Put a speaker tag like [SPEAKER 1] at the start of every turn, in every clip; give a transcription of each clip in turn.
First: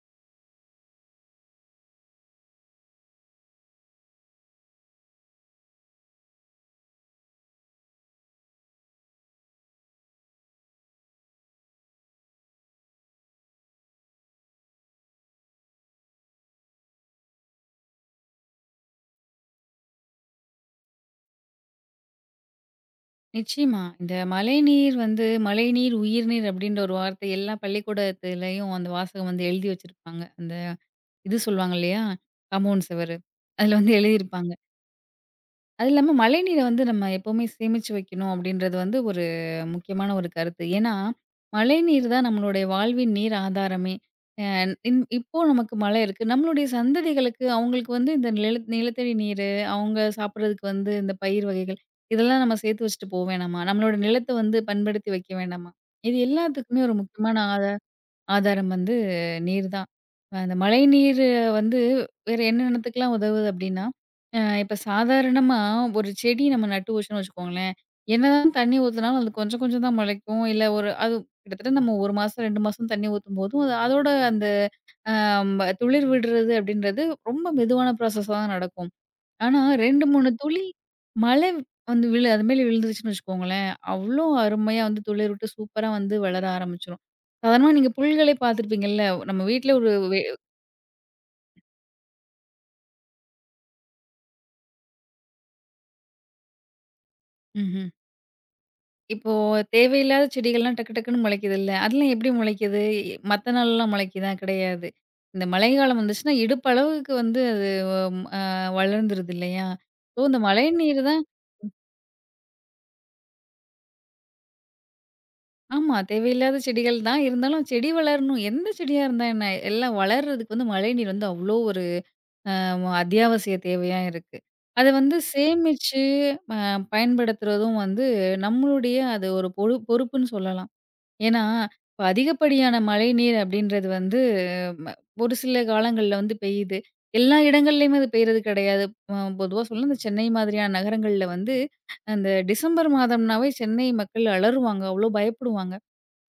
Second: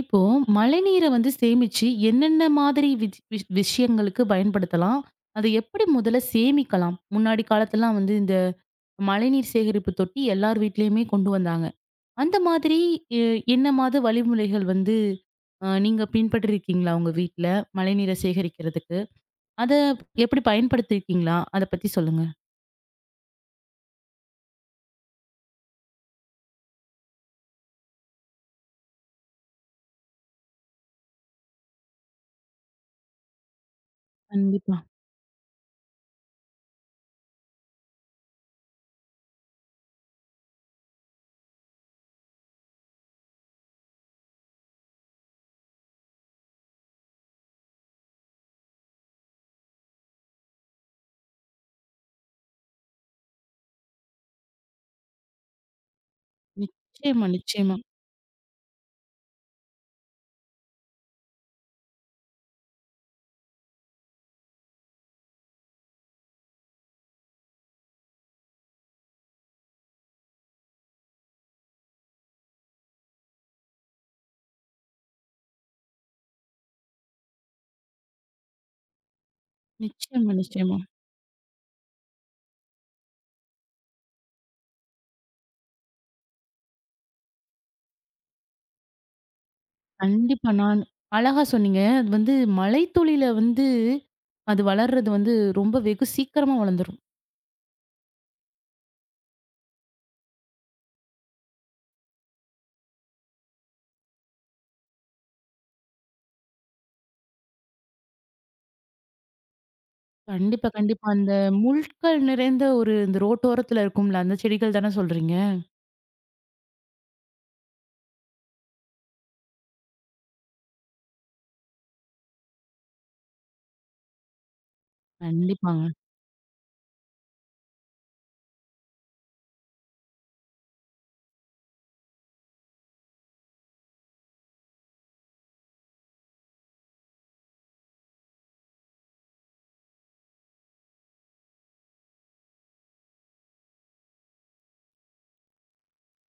[SPEAKER 1] இப்போ மழைநீரை வந்து சேமிச்சு என்னென்ன மாதிரி விஷயங்களுக்கு பயன்படுத்தலாம்? அதை எப்படி முதல்ல சேமிக்கலாம்? முன்னாடி காலத்துலலாம் வந்து இந்த மழைநீர் சேகரிப்பு தொட்டி எல்லார் வீட்லயுமே கொண்டு வந்தாங்க. அந்த மாதிரி எ என்ன மாத வழிமுறைகள் வந்து நீங்க பின்பற்றிருக்கீங்களா உங்க வீட்ல? மழைநீரை சேகரிக்கிறதுக்கு. அத எப்படி பயன்படுத்தியிருக்கீங்களா? அத பத்தி சொல்லுங்க.
[SPEAKER 2] நிச்சயமா. இந்த மழைநீர், உயிர்நீர் அப்டின்ற ஒரு வார்த்தை எல்லா பள்ளிக்கூடத்திலயும் அந்த வாசகம் வந்து எழுதி வச்சிருப்பாங்க. இது சொல்லுவாங்க இல்லையா? காம்பவுண்ட் செவரு. அதுல வந்து எழுதியிருப்பாங்க.
[SPEAKER 1] கண்டிப்பா.
[SPEAKER 2] அது இல்லாம மழைநீரை வந்து நம்ம எப்பவுமே சேமிச்சு வைக்கணும் அப்படின்றது வந்து ஒரு முக்கியமான ஒரு கருத்து. ஏன்னா, மழைநீர் தான் நம்மளுடைய வாழ்வின் நீர் ஆதாரமே. அ இன் இப்போ நமக்கு மழை இருக்கு. நம்மளுடைய சந்ததிகளுக்கு அவங்களுக்கு வந்து இந்த நிலத்தடி நீரு, அவங்க சாப்பிடுறதுக்கு வந்து இந்த பயிர் வகைகள், இதெல்லாம் நம்ம சேர்த்து வச்சுட்டு போ வேணாமா? நம்மளோட நிலத்த வந்து பண்படுத்தி வைக்க வேண்டாமா? இது எல்லாத்துக்குமே ஒரு
[SPEAKER 1] நிச்சயமா,
[SPEAKER 2] முக்கியமான
[SPEAKER 1] நிச்சயமா,
[SPEAKER 2] ஆதாரம் வந்து நீர் தான். அந்த மழைநீர் வந்து வேற என்னென்னத்துக்கெல்லாம் உதவுது அப்டின்னா, இப்ப சாதாரணமா ஒரு செடி நம்ம நட்டு வச்சோம்னு வச்சுக்கோங்களேன், என்னதான் தண்ணி ஊத்துனாலும் அது கொஞ்சம் கொஞ்சம் தான் முளைக்கும். இல்ல ஒரு அது கிட்டத்தட்ட நம்ம 1 மாசம், 2 மாசம் தண்ணி ஊத்தும்போதும், அது அதோட அந்த துளிர் விடுறது அப்டின்றது ரொம்ப மெதுவான ப்ராசஸா தான் நடக்கும். ஆனா 2, 3
[SPEAKER 1] நிச்சயமா,
[SPEAKER 2] துளி
[SPEAKER 1] நிச்சயமா.
[SPEAKER 2] மழை வந்து அது மேல விழுந்துருச்சுன்னு வச்சுக்கோங்களேன், அவ்ளோ அருமையா வந்து துளிர்விட்டு சூப்பரா வந்து வளர ஆரம்பிச்சுரும். சாதாரணமா நீங்க புல்களே பார்த்துருப்பீங்கல்ல, நம்ம வீட்ல ஒரு
[SPEAKER 1] கண்டிப்பா. நான் அழகா சொன்னீங்க. அது வந்து மலைத்துளியில வந்து அது வளர்றது வந்து ரொம்ப வெகு சீக்கிரமா வளர்ந்துரும்.
[SPEAKER 2] ம்ஹ்ம். இப்போ தேவையில்லாத செடிகள்லாம் டக்கு டக்குன்னு முளைக்குதுல்ல, அதெல்லாம் எப்படி முளைக்குது? மத்த நாள்லாம் முளைக்குதா? கிடையாது. இந்த மழைக்காலம் வந்துச்சுன்னா, இடுப்பு அளவுக்கு வந்து அது அ வளர்ந்துருது இல்லையா? ஸோ, இந்த மழை
[SPEAKER 1] கண்டிப்பா,
[SPEAKER 2] நீர்
[SPEAKER 1] கண்டிப்பா.
[SPEAKER 2] தான்.
[SPEAKER 1] அந்த முட்கள் நிறைந்த ஒரு இந்த ரோட்டோரத்துல இருக்கும்ல, அந்த செடிகள் தானே சொல்றீங்க?
[SPEAKER 2] ஆமா, தேவையில்லாத செடிகள் தான். இருந்தாலும் செடி வளரணும். எந்த செடியா இருந்தா என்ன? எல்லாம் வளர்றதுக்கு வந்து மழைநீர் வந்து அவ்ளோ ஒரு அ அத்தியாவசிய தேவையா இருக்கு. அத வந்து
[SPEAKER 1] கண்டிப்பாங்க.
[SPEAKER 2] சேமிச்சு அ பயன்படுத்துறதும் வந்து நம்மளுடைய அது ஒரு பொறுப்புன்னு சொல்லலாம். ஏன்னா, இப்ப அதிகப்படியான மழைநீர் அப்படின்றது வந்து ம ஒரு சில காலங்கள்ல வந்து பெய்யுது. எல்லா இடங்கள்லயுமே அது பெய்றது கிடையாது. பொதுவா சொல்ல இந்த சென்னை மாதிரியான நகரங்கள்ல வந்து அந்த டிசம்பர் மாதம்னாவே சென்னை மக்கள் அலறுவாங்க. அவ்ளோ பயப்படுவாங்க.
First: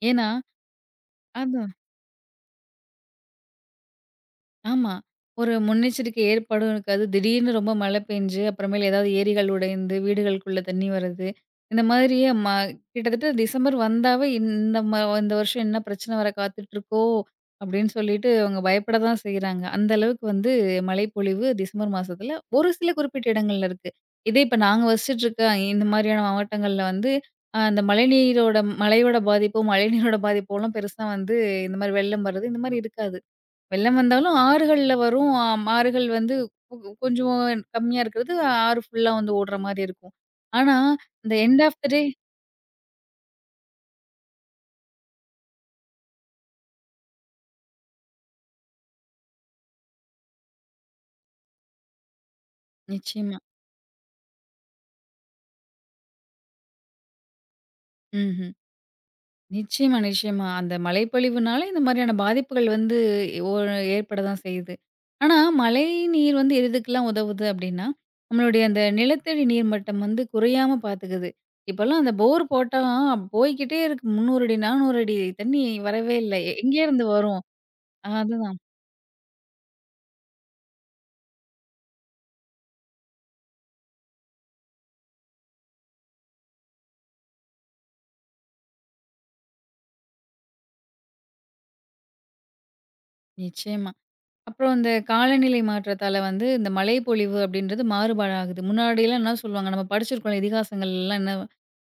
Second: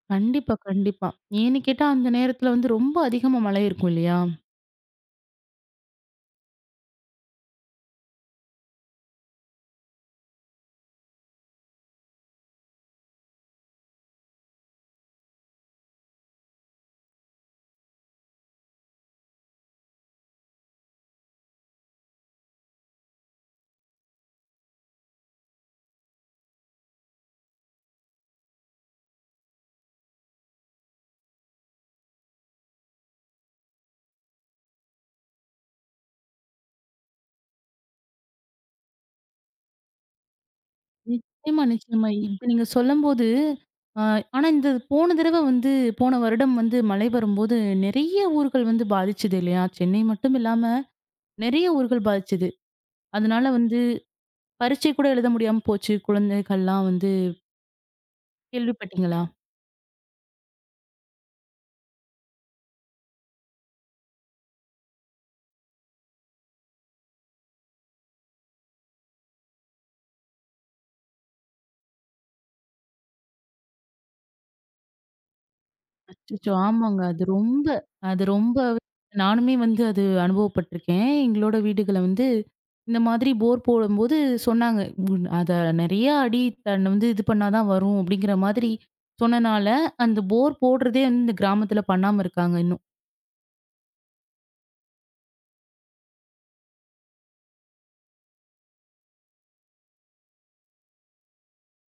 [SPEAKER 2] ஏன்னா
[SPEAKER 1] கண்டிப்பா, கண்டிப்பா. ஏன்னு
[SPEAKER 2] அதான்.
[SPEAKER 1] கேட்டா, அந்த நேரத்துல வந்து ரொம்ப அதிகமா மழை இருக்கும் இல்லையா?
[SPEAKER 2] ஆமா. ஒரு முன்னெச்சரிக்கை ஏற்படும் இருக்காது. திடீர்னு ரொம்ப மழை பெஞ்சு, அப்புறமேல் ஏதாவது ஏரிகள் உடைந்து, வீடுகளுக்குள்ள தண்ணி வருது. இந்த மாதிரியே கிட்டத்தட்ட டிசம்பர் வந்தாவே, இந்த வருஷம் என்ன பிரச்சனை வர காத்துட்ருக்கோ! அப்படின்னு சொல்லிட்டு அவங்க பயப்பட தான் செய்றாங்க. அந்த அளவுக்கு வந்து மழைப்பொழிவு டிசம்பர் மாசத்துல ஒரு சில குறிப்பிட்ட இடங்கள்ல இருக்கு. இதே இப்ப நாங்க வசிச்சுட்ருக்க இந்த மாதிரியான மாவட்டங்கள்ல வந்து, அந்த மழைநீரோட மழையோட பாதிப்போ, மழைநீரோட பாதிப்போலாம் பெருசா வந்து இந்த மாரி வெள்ளம் வர்றது, இந்த மாரி இருக்காது. வெள்ளம் வந்தாலும் ஆறுகள்ல வரும். ஆம் ஆறுகள் வந்து கொ கொஞ்சம் கம்மியா இருக்கிறது. ஆறு ஃபுல்லா வந்து ஓடுற மாரி இருக்கும். ஆனா, இந்த எண்ட்
[SPEAKER 1] நிச்சயமா,
[SPEAKER 2] ஆஃப் த டே.
[SPEAKER 1] நிச்சயமா. இப்ப நீங்க சொல்லும்போது, அ ஆனா இந்த போன தடவ வந்து போன வருடம் வந்து மழை வரும்போது நெறைய ஊர்கள் வந்து பாதிச்சது இல்லையா? சென்னை மட்டும் இல்லாம நெறைய ஊர்கள் பாதிச்சது.
[SPEAKER 2] நிச்சயமா.
[SPEAKER 1] அதனால வந்து பரீட்சை கூட எழுத முடியாம போச்சு குழந்தைகள்லாம் வந்து.
[SPEAKER 2] ம்ஹ்ம்.
[SPEAKER 1] கேள்விப்பட்டீங்களா?
[SPEAKER 2] நிச்சயமா, நிச்சயமா. அந்த மழைப்பொழிவுனால இந்த மாதிரியான பாதிப்புகள் வந்து ஓ, ஏற்பட தான் செய்யுது. ஆனா, மழை நீர் வந்து எது எதுக்கெல்லாம் உதவுது அப்டின்னா, நம்மளுடைய அந்த நிலத்தடி நீர் மட்டம் வந்து குறையாம பாத்துக்குது. இப்பலாம் அந்த போர் போட்டா போய்க்கிட்டே இருக்கு. 300 அடி, 400 அடி தண்ணி வரவே இல்ல.
[SPEAKER 1] அச்சச்சோ! ஆமாங்க.
[SPEAKER 2] எங்கேருந்து
[SPEAKER 1] அது
[SPEAKER 2] வரும்?
[SPEAKER 1] ரொம்ப அது
[SPEAKER 2] அதுதான்.
[SPEAKER 1] ரொம்ப நானுமே வந்து அது அனுபவப்பட்டுருக்கேன். எங்களோட வீடுகள வந்து இந்த மாதிரி போர் போடும்போது சொன்னாங்க. அத நெறைய அடி தன்ன வந்து இது பண்ணா தான் வரும் அப்படிங்கிற மாதிரி சொன்னனால, அந்த போர் போடுறதே வந்து இந்த கிராமத்துல பண்ணாம இருக்காங்க இன்னும்.
[SPEAKER 2] நிச்சயமா. அப்புறம் இந்த காலநிலை மாற்றத்தால வந்து இந்த மழைப்பொழிவு அப்படின்றது மாறுபாடாகுது. முன்னாடிலாம் என்ன சொல்லுவாங்க, நம்ம படிச்சிருக்கோம்ல இதிகாசங்கள்லாம் என்ன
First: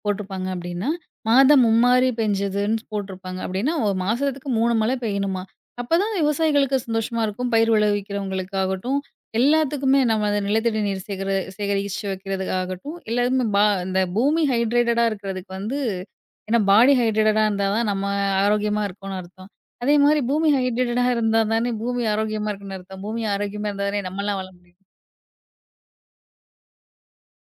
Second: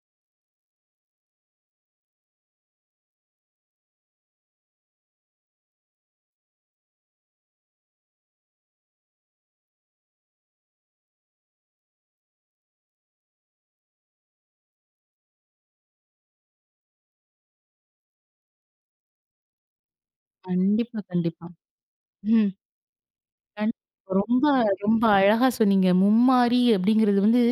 [SPEAKER 2] போட்டிருப்பாங்க அப்டின்னா, மாதம் மும்மாரி பெஞ்சதுன்னு போட்டிருப்பாங்க அப்டின்னா, ஒரு மாசத்துக்கு 3 மழை பெய்யணுமா! அப்பதான் விவசாயிகளுக்கு சந்தோஷமா இருக்கும். பயிர் விளைவிக்கிறவங்களுக்காகட்டும், எல்லாத்துக்குமே நம்ம அந்த நிலத்தடி நீர் சேகரிச்சு வைக்கிறதுக்காகட்டும், எல்லாருமே இந்த பூமி ஹைட்ரேட்டடா இருக்கிறதுக்கு வந்து ஏன்னா பாடி ஹைட்ரேட்டடா இருந்தா தான் நம்ம ஆரோக்கியமா இருக்கோன்னு அர்த்தம். அதேமாரி பூமி
[SPEAKER 1] கண்டிப்பா,
[SPEAKER 2] ஹைட்ரேட்டடா இருந்தா
[SPEAKER 1] கண்டிப்பா.
[SPEAKER 2] தானே பூமி ஆரோக்கியமா
[SPEAKER 1] ம்.
[SPEAKER 2] இருக்குன்னு அர்த்தம். பூமி ஆரோக்கியமா
[SPEAKER 1] கண்
[SPEAKER 2] இருந்தா தானே நம்மலாம்
[SPEAKER 1] ரொம்ப
[SPEAKER 2] வாழ முடியும்.
[SPEAKER 1] ரொம்ப அழகா சொன்னீங்க. மும்மாரி அப்பிடிங்கிறது வந்து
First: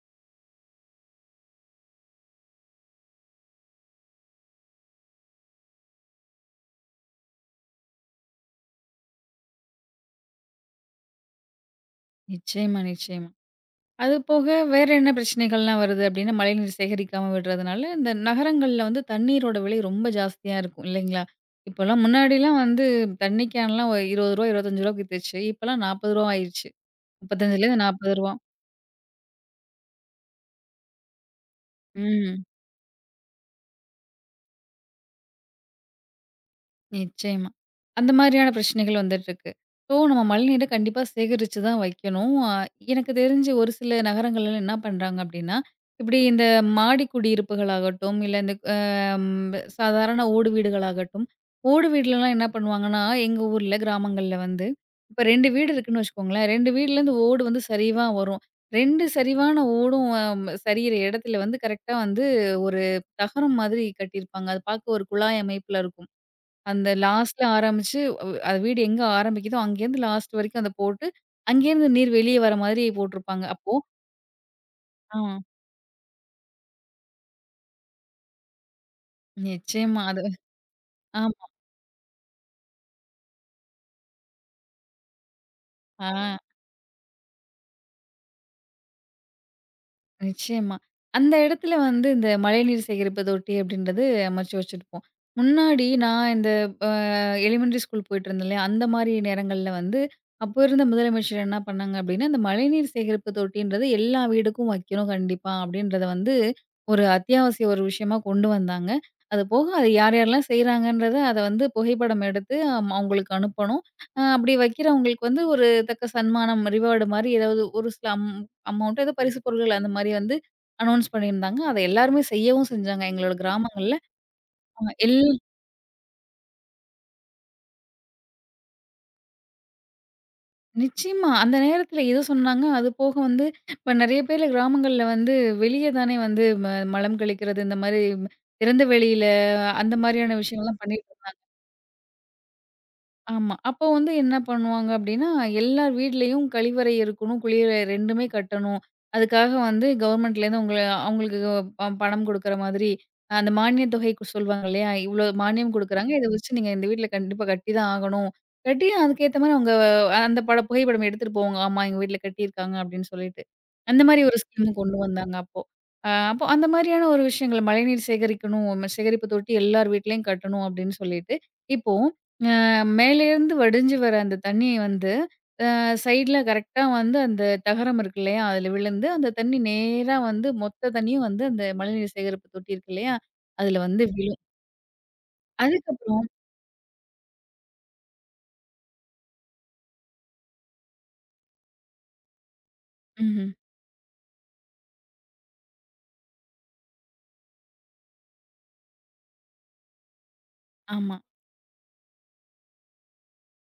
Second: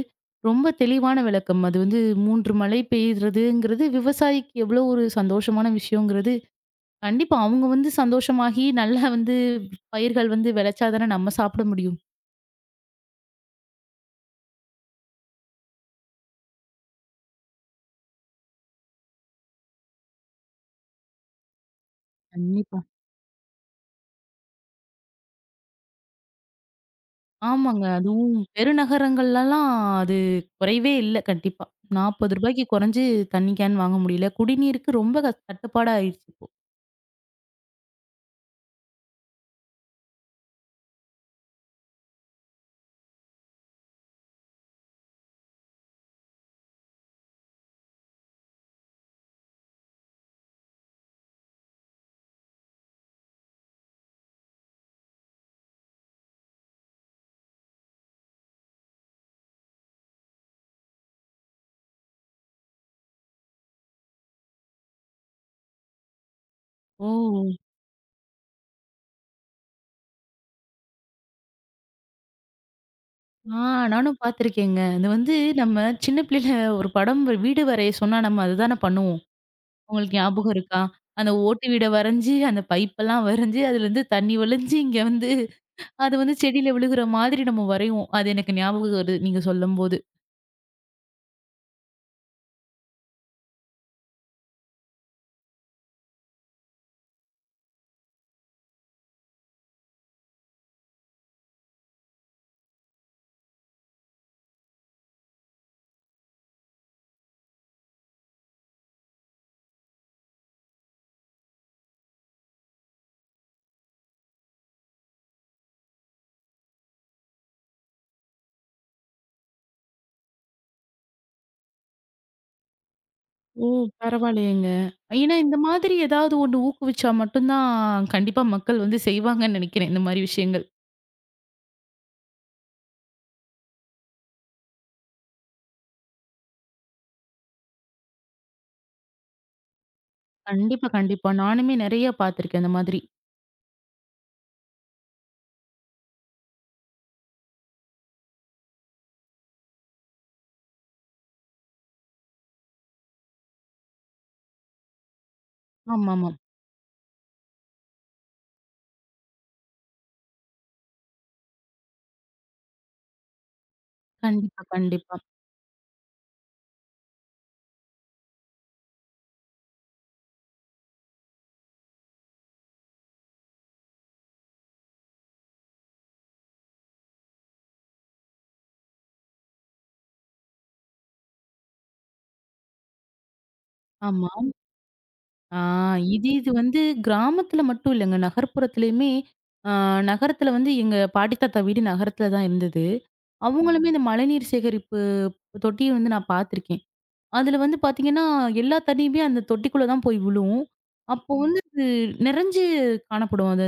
[SPEAKER 1] ரொம்ப தெளிவான விளக்கம். அது வந்து 3 மழை பெய்றதுங்கிறது விவசாயிக்கு எவ்ளோ ஒரு சந்தோஷமான விஷயங்கிறது, கண்டிப்பா அவுங்க வந்து சந்தோஷமாகி நல்லா வந்து பயிர்கள் வந்து விளைச்சா தானே நம்ம சாப்பிட முடியும்.
[SPEAKER 2] நிச்சயமா, நிச்சயமா. அது போக வேற என்ன பிரச்சனைகள்லாம் வருது அப்படின்னா, மழைநீர் சேகரிக்காம விடுறதுனால, இந்த நகரங்கள்ல வந்து தண்ணீரோட விலை ரொம்ப ஜாஸ்தியா இருக்கும் இல்லைங்களா? இப்போலாம் முன்னாடிலாம்
[SPEAKER 1] கண்டிப்பா.
[SPEAKER 2] வந்து தண்ணி கேன்லாம் ரூ. 20, ரூ. 25க்கு வித்துச்சு. இப்போலாம் ரூ. 40 ஆயிருச்சு. 35லேருந்து ரூ.
[SPEAKER 1] ஆமாங்க.
[SPEAKER 2] 40.
[SPEAKER 1] அதுவும் பெருநகரங்கள்லலாம் அது குறைவே இல்ல கண்டிப்பா. ரூ.
[SPEAKER 2] ம்.
[SPEAKER 1] 40க்கு குறைஞ்சு தண்ணி கேன் வாங்க முடியல. குடிநீருக்கு ரொம்ப தட்டுப்பாடா ஆயிருச்சு இப்போ.
[SPEAKER 2] நிச்சயமா. அந்த மாதிரியான பிரச்சனைகள் வந்துட்டுருக்கு. ஸோ நம்ம மழைநீர கண்டிப்பா சேகரிச்சு தான் வைக்கணும். அ எனக்கு தெரிஞ்சு ஒரு சில நகரங்கள்ல என்ன பண்றாங்க அப்படின்னா, இப்படி இந்த மாடி குடியிருப்புகளாகட்டும், இல்ல இந்த அ ம் சாதாரண ஓடு வீடுகளாகட்டும், ஓடு வீட்லலாம் என்ன பண்ணுவாங்கன்னா, எங்க ஊர்ல கிராமங்கள்ல வந்து இப்ப 2 வீடு இருக்குன்னு வச்சுக்கோங்களேன். 2 வீட்லேருந்து ஓடு வந்து சரிவா வரும். 2 சரிவான ஓடும் சரியிற இடத்துல வந்து கரெக்ட்டா வந்து ஒரு தகரம் மாதிரி கட்டியிருப்பாங்க. அது பார்க்க ஒரு குழாய் அமைப்புல இருக்கும். அந்த லாஸ்ட்ல
[SPEAKER 1] ஓ!
[SPEAKER 2] ஆரம்பிச்சு, அது வீடு எங்க ஆரம்பிக்குதோ அங்கேருந்து லாஸ்ட் வரைக்கும் அத போட்டு, அங்கேருந்து நீர் வெளிய வர மாதிரி போட்டிருப்பாங்க.
[SPEAKER 1] ஆ
[SPEAKER 2] அப்போ
[SPEAKER 1] நானும் பார்த்துருக்கேங்க. அது
[SPEAKER 2] ஆ.
[SPEAKER 1] வந்து நம்ம சின்ன பிள்ளையில ஒரு படம் வீடு வரைய சொன்னா நம்ம அதுதானே பண்ணுவோம்.
[SPEAKER 2] நிச்சயமா.
[SPEAKER 1] உங்களுக்கு
[SPEAKER 2] அது
[SPEAKER 1] ஞாபகம் இருக்கா? அந்த
[SPEAKER 2] ஆமா.
[SPEAKER 1] ஓட்டு வீட வரைஞ்சு, அந்த பைப்பெல்லாம் வரைஞ்சு, அதுலருந்து தண்ணி வழிஞ்சு இங்க வந்து
[SPEAKER 2] ஆ,
[SPEAKER 1] அது வந்து செடியில விழுகுற மாதிரி நம்ம வரைவோம். அது எனக்கு ஞாபகம் வருது நீங்க சொல்லும்போது.
[SPEAKER 2] நிச்சயமா. அந்த இடத்துல வந்து இந்த மழைநீர் சேகரிப்பு தொட்டி அப்படின்றது அமைச்சு வச்சிருப்போம். முன்னாடி நான் இந்த எலிமெண்டரி ஸ்கூல் போயிட்டுருந்தேன் இல்லையா? அந்த மாரி நேரங்கள்ல வந்து, அப்போ இருந்த முதலமைச்சர் என்ன பண்ணாங்க அப்டின்னா, "இந்த மழைநீர் சேகரிப்பு தொட்டின்றது எல்லா வீடுக்கும் வைக்கணும் கண்டிப்பா" அப்டின்றத வந்து ஒரு அத்தியாவசிய ஒரு விஷயமா கொண்டு வந்தாங்க. அது போக அது யார் யாரெல்லாம் செய்றாங்கன்றத அத வந்து புகைப்படம் எடுத்து அவங்களுக்கு அனுப்பணும். அப்டி வைக்கிறவங்களுக்கு வந்து ஒரு தக்க சன்மானம், ரிவார்டு மாரி ஏதாவது ஒரு சில அமௌண்ட் ஏதோ பரிசு பொருட்கள் அந்த மாரி வந்து அனௌன்ஸ் பண்ணியிருந்தாங்க. அத எல்லாருமே செய்யவும் செஞ்சாங்க எங்களோட
[SPEAKER 1] ஓ!
[SPEAKER 2] கிராமங்கள்ல.
[SPEAKER 1] பரவாயில்லையேங்க.
[SPEAKER 2] அ எல்லா
[SPEAKER 1] ஏன்னா, இந்த மாதிரி ஏதாவது ஒண்ணு ஊக்குவிச்சா மட்டும் தான் கண்டிப்பா மக்கள் வந்து செய்வாங்கன்னு நெனைக்கிறேன், இந்த மாரி விஷயங்கள்.
[SPEAKER 2] நிச்சயமா. அந்த நேரத்துல எது சொன்னாங்க, அது போக வந்து இப்ப நெறைய பேரு கிராமங்கள்ல வந்து வெளிய தானே வந்து மலம் கழிக்கிறது, இந்த மாரி திறந்த வெளியில அந்த மாரியான விஷயங்கள்லாம்
[SPEAKER 1] கண்டிப்பா,
[SPEAKER 2] பண்ணிட்டு
[SPEAKER 1] கண்டிப்பா. நானுமே நெறைய பார்த்துருக்கேன் அந்த மாதிரி.
[SPEAKER 2] ஆமா. அப்போ வந்து என்ன பண்ணுவாங்க அப்டின்னா, எல்லார் வீட்லயும் கழிவறை இருக்கணும், குளியலறை 2மே கட்டணும். அதுக்காக வந்து கவர்மெண்ட்லேருந்து உங்கள அவங்களுக்கு பணம் குடுக்குற மாதிரி, அந்த மானியத் தொகை சொல்வாங்க இல்லையா? இவ்ளோ மானியம் குடுக்குறாங்க. இத
[SPEAKER 1] ஆமாமா.
[SPEAKER 2] வச்சு நீங்க இந்த வீட்ல கண்டிப்பா கட்டி தான் ஆகணும். கட்டி அதுக்கேத்த மாரி அவங்க அந்த புகைப்படம் எடுத்துட்டு போவாங்க. ஆமா எங்க வீட்ல கட்டியிருக்காங்க அப்டின்னு சொல்லிட்டு. அந்த மாரி ஒரு
[SPEAKER 1] கண்டிப்பா,
[SPEAKER 2] ஸ்கீம் கொண்டு
[SPEAKER 1] கண்டிப்பா.
[SPEAKER 2] வந்தாங்க அப்போ. அப்போ அந்த மாரியான ஒரு விஷயங்கள் மழைநீர் சேகரிக்கணும், சேகரிப்பு தொட்டி எல்லார் வீட்லயும் கட்டணும் அப்டின்னு சொல்லிட்டு, இப்போ மேலேருந்து வடிஞ்சு வர அந்த தண்ணி வந்து, அ சைடுல கரெக்ட்டா வந்து அந்த தகரம் இருக்கு இல்லையா? அதுல விழுந்து, அந்த தண்ணி நேரா வந்து மொத்த தண்ணியும் வந்து அந்த மழைநீர் சேகரிப்பு தொட்டி இருக்கு இல்லையா? அதுல வந்து
[SPEAKER 1] ஆமா.
[SPEAKER 2] விழும்.
[SPEAKER 1] ஆ
[SPEAKER 2] அதுக்கப்புறம்
[SPEAKER 1] இது இது வந்து கிராமத்துல மட்டும் இல்லங்க. நகர்ப்புறத்துலயுமே ஆ நகரத்துல வந்து எங்க பாட்டி தாத்தா வீடு நகரத்துல தான் இருந்தது. ம்.
[SPEAKER 2] ம்ஹ்ம்.
[SPEAKER 1] அவங்களுமே இந்த மழைநீர் சேகரிப்பு தொட்டிய வந்து நான் பார்த்துருக்கேன். அதுல வந்து பார்த்தீங்கன்னா, எல்லா தண்ணியுமே அந்த தொட்டிக்குள்ள தான் போய் விழும்.
[SPEAKER 2] ஆமா.
[SPEAKER 1] அப்போ வந்து அது நிறைஞ்சு காணப்படும். அது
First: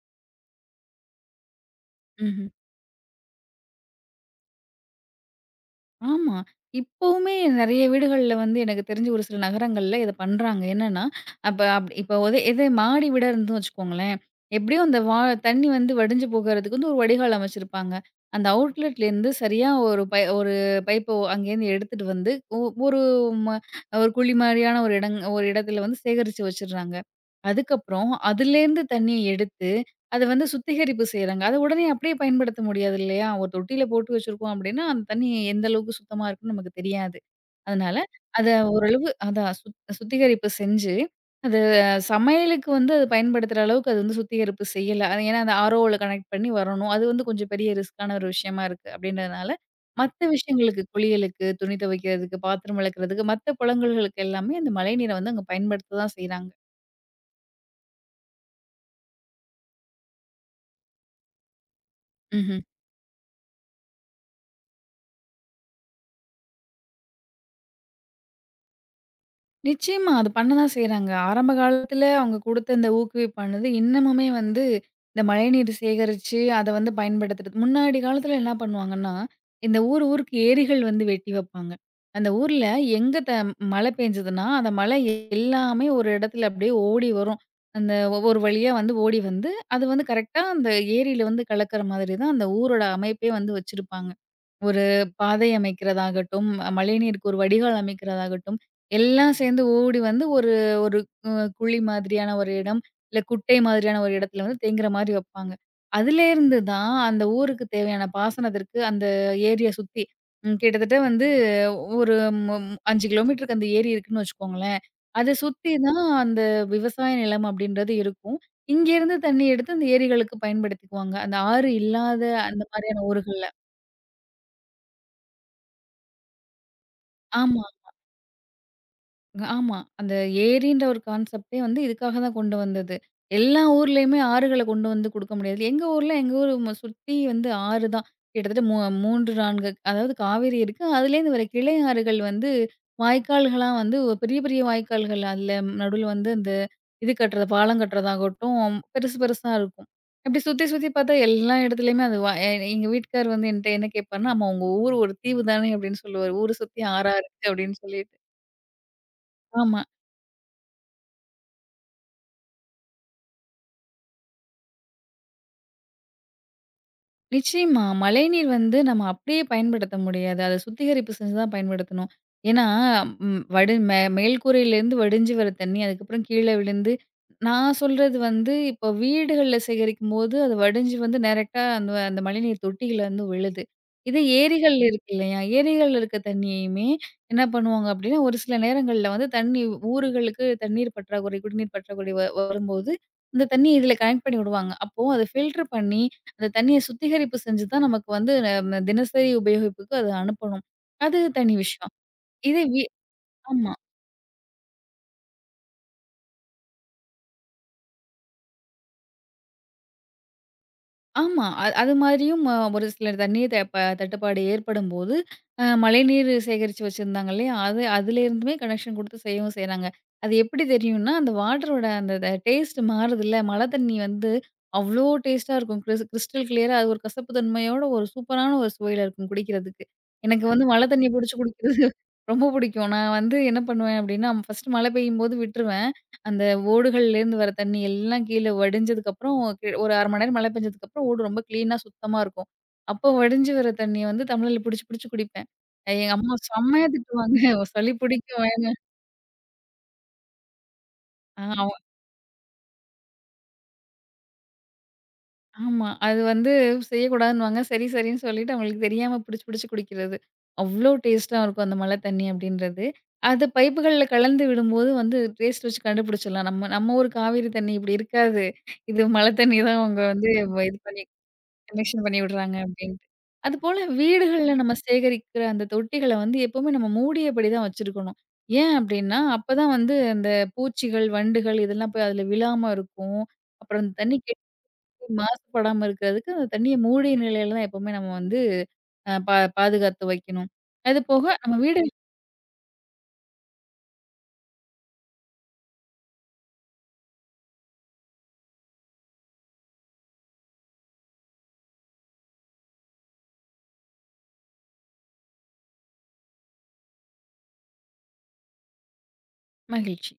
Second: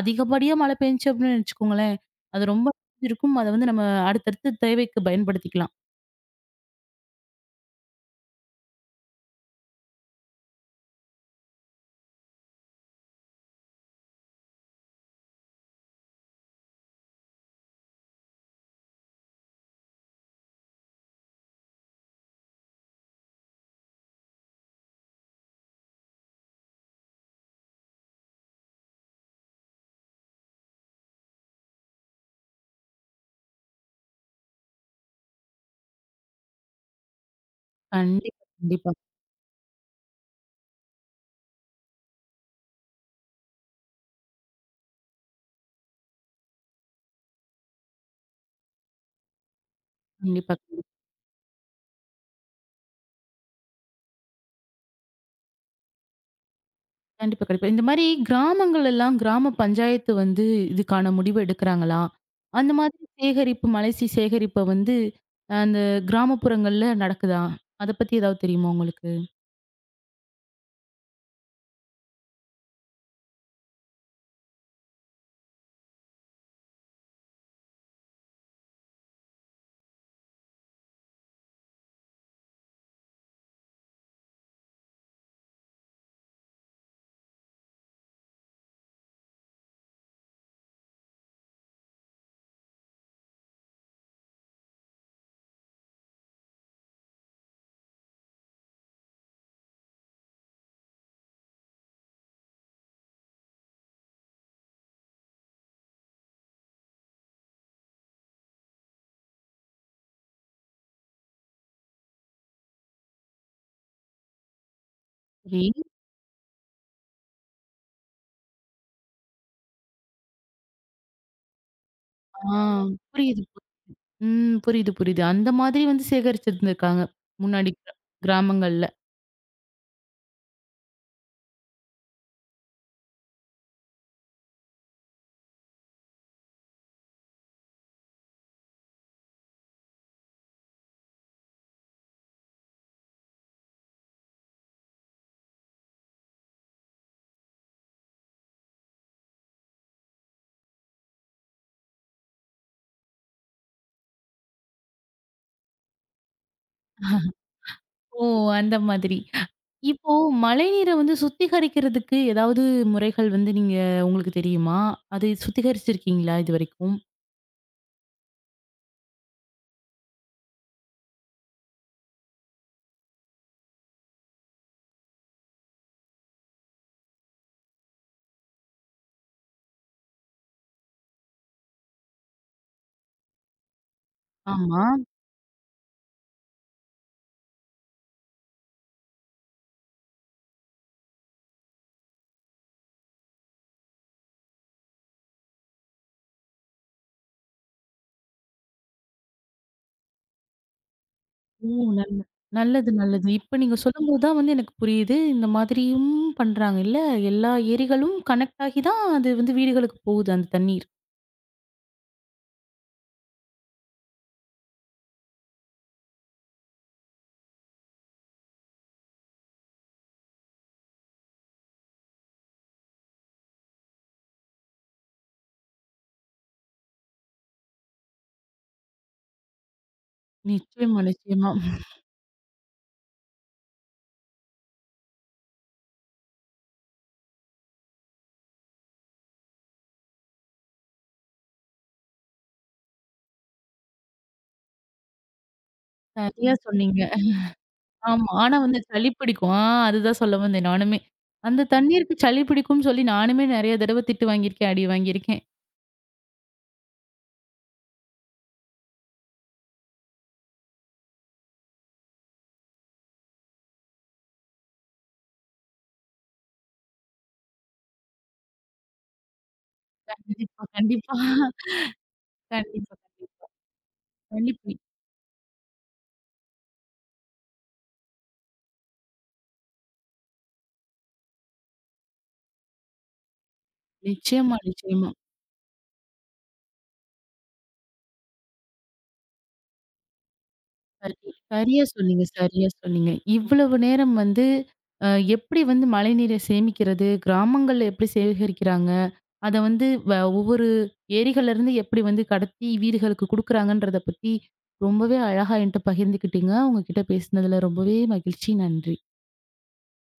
[SPEAKER 1] அதிகப்படியா மழை பெஞ்சுச்சு அப்படின்னு வச்சுக்கோங்களேன், அது
[SPEAKER 2] ம்ஹ்ம்.
[SPEAKER 1] ரொம்ப இருக்கும். அத வந்து நம்ம அடுத்தடுத்து தேவைக்கு பயன்படுத்திக்கலாம்.
[SPEAKER 2] ஆமா. இப்பவுமே நெறைய வீடுகள்ல வந்து எனக்கு தெரிஞ்சு ஒரு சில நகரங்கள்ல இத பண்றாங்க. என்னன்னா, அப்ப அப் இப்ப இதே மாடி வீடா இருந்துன்னு வச்சுக்கோங்களேன், எப்படியும் அந்த தண்ணி வந்து வடிஞ்சு போகறதுக்கு வந்து ஒரு வடிகால் அமைச்சிருப்பாங்க. அந்த அவுட்லெட்லேருந்து சரியா ஒரு பைப்ப அங்கேருந்து எடுத்துட்டு வந்து ஒ ஒரு ம ஒரு குழி மாரியான ஒரு இடத்துல வந்து சேகரிச்சு வச்சுடுறாங்க. அதுக்கப்புறம் அதுலேருந்து தண்ணிய எடுத்து அது வந்து சுத்திகரிப்பு செய்றாங்க. அத உடனே அப்படியே பயன்படுத்த முடியாது இல்லையா? ஒரு தொட்டியில போட்டு வச்சிருக்கோம் அப்படின்னா, அந்த தண்ணி எந்த அளவுக்கு சுத்தமா இருக்குன்னு நமக்கு தெரியாது. அதனால
[SPEAKER 1] கண்டிப்பா,
[SPEAKER 2] அத
[SPEAKER 1] கண்டிப்பா,
[SPEAKER 2] ஓரளவு அதான் சுத்திகரிப்பு செஞ்சு, அது சமையலுக்கு வந்து அது பயன்படுத்துற அளவுக்கு அது வந்து சுத்திகரிப்பு செய்யல. அது ஏன்னா அந்த ஆர்ஓல கனெக்ட் பண்ணி வரணும். அது வந்து கொஞ்சம் பெரிய ரிஸ்க்கான ஒரு விஷயமா இருக்கு அப்படின்றதுனால, மத்த
[SPEAKER 1] கண்டிப்பா.
[SPEAKER 2] விஷயங்களுக்கு குளியலுக்கு, துணி துவைக்கிறதுக்கு, பாத்திரம் விளக்குறதுக்கு, மத்த புழங்கல்களுக்கு எல்லாமே அந்த மழைநீரை வந்து அங்க பயன்படுத்த தான் செய்றாங்க.
[SPEAKER 1] கண்டிப்பா, கண்டிப்பா. இந்த மாரி கிராமங்கள் எல்லாம் கிராம பஞ்சாயத்து வந்து இதுக்கான முடிவு எடுக்குறாங்களா?
[SPEAKER 2] ம்ஹ்ம்.
[SPEAKER 1] அந்த மாதிரி சேகரிப்பு, மலைசி சேகரிப்ப வந்து அந்த கிராமப்புறங்கள்ல நடக்குதா? அத பத்தி ஏதாவது தெரியுமா உங்களுக்கு?
[SPEAKER 2] நிச்சயமா. அது பண்ணதான் செய்றாங்க. ஆரம்ப காலத்துல அவங்க குடுத்த இந்த ஊக்குவிப்பானது இன்னமுமே வந்து இந்த மழைநீர் சேகரிச்சு, அத வந்து பயன்படுத்துறது. முன்னாடி காலத்துல என்ன பண்ணுவாங்கன்னா, இந்த ஊர் ஊருக்கு ஏரிகள் வந்து வெட்டி வைப்பாங்க. அந்த ஊர்ல எங்க மழை பெஞ்சதுன்னா, அந்த மழை எல்லாமே ஒரு இடத்துல அப்படியே ஓடி வரும். அந்த ஒவ்வொரு வழியா வந்து ஓடி வந்து, அது வந்து கரெக்ட்டா அந்த ஏரியில வந்து கலக்கிற மாதிரி தான் அந்த ஊரோட அமைப்பே வந்து வச்சிருப்பாங்க. ஒரு பாதை அமைக்கிறதாகட்டும், மழைநீருக்கு ஒரு வடிகால் அமைக்கிறதாகட்டும், எல்லாம் சேர்ந்து ஓடி வந்து ஒரு ஒரு அ குழி மாதிரியான ஒரு இடம், இல்ல குட்டை மாதிரியான ஒரு இடத்துல வந்து தேங்குற மாரி வைப்பாங்க. அதுலேருந்து தான் அந்த ஊருக்கு தேவையான பாசனத்திற்கு அந்த ஏரிய சுத்தி கிட்டத்தட்ட வந்து ஒரு மு 5 கிலோமீட்டருக்கு அந்த ஏரி இருக்குன்னு வச்சுக்கோங்களேன். அத சுத்தி
[SPEAKER 1] சரி.
[SPEAKER 2] தான் அந்த விவசாய நிலம் அப்படின்றது இருக்கும். இங்கேருந்து தண்ணி எடுத்து அந்த ஏரிகளுக்கு பயன்படுத்திக்குவாங்க. அந்த ஆறு இல்லாத
[SPEAKER 1] ஆ
[SPEAKER 2] அந்த மாரியான
[SPEAKER 1] புரியுது.
[SPEAKER 2] ஊர்கள்ல.
[SPEAKER 1] ம். புரியுது, புரியுது. அந்த மாதிரி வந்து சேகரிச்சிருந்துருக்காங்க.
[SPEAKER 2] ஆமா.
[SPEAKER 1] முன்னாடி கிராமங்கள்ல.
[SPEAKER 2] ஆமா. அந்த ஏரின்ற ஒரு கான்செப்ட்டே வந்து இதுக்காக தான் கொண்டு வந்தது. எல்லா ஊர்லயுமே ஆறுகள கொண்டு வந்து குடுக்க முடியாது. எங்க ஊர்ல எங்க ஊரு சுத்தி வந்து ஆறு தான். கிட்டத்தட்ட 3, 4 அதாவது காவேரி இருக்கு. அதுலேருந்து வர கிளை ஆறுகள் வந்து வாய்க்கால்களா வந்து பெரிய பெரிய வாய்க்கால்கள். அதுல நடுவுல வந்து அந்த இது கட்டுறது, பாலம் கட்டுறதாகட்டும் பெருசு பெருசா இருக்கும். இப்படி சுத்தி சுத்தி பார்த்தா எல்லா இடத்துலயுமே அது வ எ எங்க வீட்டுக்கார் வந்து என்ட்ட என்ன கேட்பார்ன்னா, "அம்மா உங்க ஊர் ஒரு தீவு தானே" அப்படின்னு சொல்லுவாரு. ஊர சுத்தி ஆறா இருக்கு அப்படின்னு சொல்லிட்டு.
[SPEAKER 1] ஓ! அந்த மாதிரி.
[SPEAKER 2] ஆமா.
[SPEAKER 1] இப்போ மழைநீர வந்து சுத்திகரிக்கிறதுக்கு ஏதாவது முறைகள் வந்து நீங்க உங்களுக்கு தெரியுமா? அது சுத்திகரிச்சிருக்கீங்களா இதுவரைக்கும்?
[SPEAKER 2] நிச்சயமா. மழைநீர் வந்து நம்ம அப்படியே பயன்படுத்த முடியாது. அத சுத்திகரிப்பு செஞ்சு தான் பயன்படுத்தணும். ஏன்னா, ம் வடி மே மேல்கூரையிலேருந்து வடிஞ்சு வர தண்ணி, அதுக்கப்புறம் கீழ விழுந்து நான் சொல்றது வந்து, இப்போ வீடுகள்ல சேகரிக்கும்போது, அது வடிஞ்சு வந்து டைரக்ட்டா அந்த அந்த மழைநீர் தொட்டியில வந்து விழுது. இதே ஏரிகள்ல
[SPEAKER 1] ஆமா.
[SPEAKER 2] இருக்கு இல்லையா? ஏரிகள்ல இருக்க தண்ணியுமே என்ன பண்ணுவாங்க அப்படின்னா, ஒரு சில நேரங்கள்ல வந்து தண்ணி ஊருகளுக்கு தண்ணீர் பற்றாக்குறை, குடிநீர் பற்றாக்குறை வரும்போது, இந்த தண்ணி இதில கனெக்ட் பண்ணி விடுவாங்க. அப்போ அத ஃபில்டர் பண்ணி அந்த தண்ணீய சுத்திகரிப்பு செஞ்சு தான் நமக்கு வந்து தினசரி உபயோகிப்புக்கு அத அனுப்பணும். அது தனி
[SPEAKER 1] ஓ!
[SPEAKER 2] விஷயம்.
[SPEAKER 1] நல்ல
[SPEAKER 2] இதே
[SPEAKER 1] நல்லது, நல்லது. இப்ப
[SPEAKER 2] ஆமா.
[SPEAKER 1] நீங்க சொல்லும்போது தான் வந்து எனக்கு புரியுது. இந்த மாதிரியும் பண்றாங்க இல்ல? எல்லா ஏரிகளும் கனெக்ட் ஆகி தான் அது வந்து வீடுகளுக்கு போகுது அந்த தண்ணீர்.
[SPEAKER 2] ஆமா. அது மாதிரியும் ஒரு சில தண்ணீர் த ப தட்டுப்பாடு ஏற்படும்போது, மழைநீர் சேகரிச்சு வச்சிருந்தாங்க இல்லையா? அது அதுலேருந்துமே கனெக்ஷன் குடுத்து செய்யவும் செய்றாங்க. அது எப்படி தெரியும்னா, அந்த வாட்டரோட அந்த டேஸ்ட் மாறுதுல்ல. மழை தண்ணி வந்து அவ்ளோ டேஸ்ட்டா இருக்கும். கிறிஸ்டல் கிளியரா அது ஒரு கசப்பு தன்மையோட ஒரு சூப்பரான ஒரு சுவையில இருக்கும் குடிக்கிறதுக்கு. எனக்கு வந்து மழை
[SPEAKER 1] நிச்சயமா,
[SPEAKER 2] தண்ணி புடிச்சு
[SPEAKER 1] நிச்சயமா.
[SPEAKER 2] குடிக்கிறது ரொம்ப புடிக்கும். நான் வந்து என்ன பண்ணுவேன் அப்படின்னா, ஃபர்ஸ்ட்டு மழை பெய்யும்போது விட்டுருவேன். அந்த ஓடுகள்லேருந்து வர தண்ணி எல்லாம் கீழ வடிஞ்சதுக்கப்புறம், ஒரு 1/2 மணி நேரம் மழை பெஞ்சதுக்கப்புறம் ஓடு ரொம்ப கிளீனா, சுத்தமா இருக்கும். அப்போ வடிஞ்சு வர தண்ணிய வந்து டம்ளர்ல புடிச்சு, புடிச்சு குடிப்பேன். எங்க அம்மா
[SPEAKER 1] சரியா
[SPEAKER 2] செம்மையா
[SPEAKER 1] சொன்னீங்க.
[SPEAKER 2] திட்டுவாங்க. சளி
[SPEAKER 1] ஆமா.
[SPEAKER 2] பிடிக்கும்
[SPEAKER 1] ஆனா
[SPEAKER 2] வேணா.
[SPEAKER 1] வந்து சளி பிடிக்கும். அதுதான் சொல்ல வந்தேன் நானுமே.
[SPEAKER 2] ஆ
[SPEAKER 1] அந்த
[SPEAKER 2] அவ
[SPEAKER 1] தண்ணீருக்கு சளி பிடிக்கும்னு சொல்லி நானுமே நெறைய தடவ திட்டு வாங்கியிருக்கேன், அடி வாங்கியிருக்கேன்.
[SPEAKER 2] ஆமா. அது வந்து செய்யக்கூடாதுன்னுவாங்க. சரி, சரின்னு சொல்லிட்டு அவங்களுக்கு தெரியாம புடிச்சு, புடிச்சு குடிக்கிறது. அவ்ளோ டேஸ்ட்டா இருக்கும் அந்த மழை தண்ணி அப்படின்றது. அது பைப்புகள்ல கலந்து விடும்போது வந்து டேஸ்ட் வச்சு கண்டுபிடிச்சிடலாம். நம்ம நம்ம ஊர் காவேரி தண்ணி இப்படி இருக்காது. இது மழை தண்ணி தான் அவங்க வந்து
[SPEAKER 1] கண்டிப்பா,
[SPEAKER 2] இது பண்ணி
[SPEAKER 1] கண்டிப்பா.
[SPEAKER 2] கலெக்ஷன் பண்ணி விடுறாங்க
[SPEAKER 1] கண்டிப்பா,
[SPEAKER 2] அப்டின்ட்டு.
[SPEAKER 1] கண்டிப்பா.
[SPEAKER 2] அதுபோல வீடுகள்ல
[SPEAKER 1] கண்டிப்பா.
[SPEAKER 2] நம்ம சேகரிக்கிற அந்த தொட்டிகள வந்து எப்பவுமே நம்ம மூடியபடி தான் வச்சிருக்கணும். ஏன் அப்டின்னா, அப்பதான் வந்து அந்த பூச்சிகள், வண்டுகள் இதெல்லாம் போய் அதுல விழாம இருக்கும். அப்புறம் அந்த தண்ணி கெட்டி
[SPEAKER 1] நிச்சயமா, நிச்சயமா.
[SPEAKER 2] மாசுபடாம இருக்கிறதுக்கு அந்த தண்ணிய மூடிய நிலையில தான் எப்பவுமே நம்ம வந்து அ பா பாதுகாத்து வைக்கணும். அது
[SPEAKER 1] சரி.
[SPEAKER 2] போக நம்ம வீடு
[SPEAKER 1] சரியா சொன்னீங்க, சரியா சொன்னீங்க. இவ்வளவு நேரம் வந்து அ எப்படி வந்து மழைநீரை சேமிக்கிறது? கிராமங்கள்ல எப்படி சேகரிக்கிறாங்க? அத வந்து ஒவ்வொரு ஏரிகள்லேருந்து எப்படி வந்து கடத்தி வீடுகளுக்கு குடுக்குறாங்கன்றத பத்தி ரொம்பவே அழகா என்ட்ட பகிர்ந்துக்கிட்டீங்க. உங்க கிட்ட பேசினதுல ரொம்பவே மகிழ்ச்சி. நன்றி.
[SPEAKER 2] மகிழ்ச்சி.